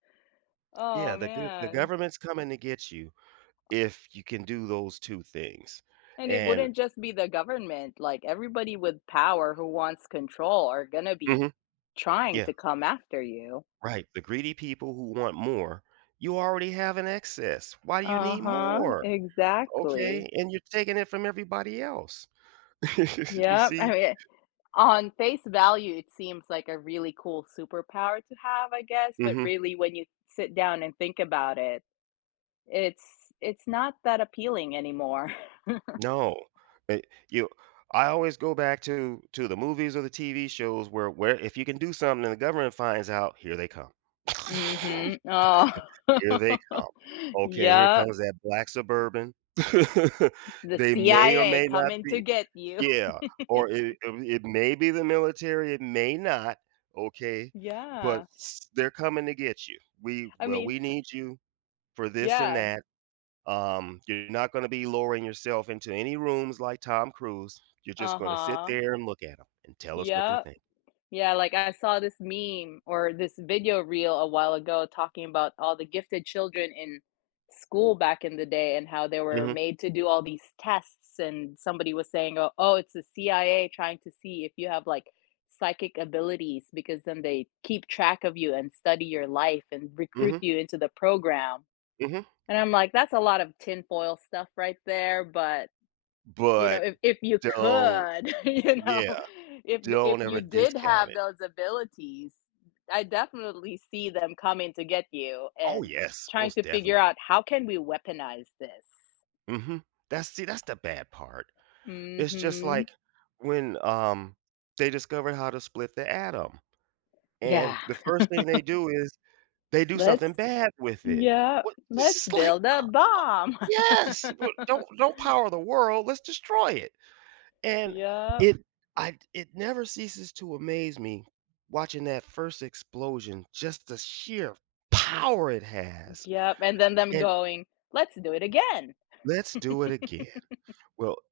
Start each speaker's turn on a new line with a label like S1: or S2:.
S1: Yeah,
S2: Oh
S1: the the go the
S2: man.
S1: government's coming to get you if you can do those two things,
S2: And it
S1: and
S2: wouldn't just be the government, like, everybody with power who wants control are gonna be
S1: Mhm.
S2: trying
S1: Yeah.
S2: to come after you.
S1: Right, the greedy people who want more, you already have an excess. Why do you need
S2: Uh-huh.
S1: more?
S2: Exactly.
S1: Okay, and you're taking it from everybody else. You
S2: Yep, I
S1: see?
S2: mean, on face value, it seems like a really cool superpower to have, I guess, but
S1: Mhm.
S2: really, when you sit down and think about it, it's it's not that appealing anymore.
S1: No, eh you I always go back to, to the movies or the TV shows where, where if you can do something and the government finds out, here they come.
S2: Mhm. Oh.
S1: Here they come. Okay, here
S2: Yeah.
S1: comes that black suburban.
S2: It's the
S1: They may or
S2: CIA
S1: may not
S2: coming to
S1: be
S2: get you.
S1: yeah, or it it may be the military, it may not, okay, but
S2: Yeah.
S1: s they're coming to get you, "We
S2: I
S1: well,
S2: mean
S1: we need you for this and
S2: Yeah.
S1: that, um, you're not gonna be lowering yourself into any rooms like Tom Cruise, you're just gonna sit
S2: Uh-huh.
S1: there and look at 'em and tell us what they're
S2: Yeah,
S1: think"
S2: yeah, like, I saw this meme or this video reel a while ago, talking about all the gifted children in school back in the day, and how they were
S1: Mhm.
S2: made to do all these tests, and somebody was saying, "O oh, it's the CIA trying to see if you have like psychic abilities, because then they keep track of you and study your life, and recruit
S1: Mhm.
S2: you into the program."
S1: Mhm.
S2: And I'm, like, "That's a lot of tin foil stuff right there", but you know,
S1: But
S2: if if you
S1: don't
S2: could, you know,
S1: yeah.
S2: if y if
S1: Don't ever
S2: you did
S1: discount
S2: have
S1: it.
S2: those abilities, I definitely see them coming to get you
S1: Oh
S2: and
S1: yes,
S2: trying
S1: most
S2: to figure
S1: definitely.
S2: out, "How can we weaponize this?"
S1: Mhm, that's see, that's the bad part. It's just
S2: Mhm.
S1: like when um, they discovered how to split the atom
S2: Yeah.
S1: and the first thing they do is they do
S2: Let's
S1: something bad with it.
S2: yeah,
S1: What this
S2: "Let's
S1: is like
S2: build a bomb."
S1: yes, w don't don't power the world, let's destroy it, and
S2: Yeah.
S1: it I it never ceases to amaze me watching that first explosion, just the sheer power it has,
S2: Yeah, and then them
S1: and
S2: going, "Let's do it again!"
S1: "Let's do it again." Well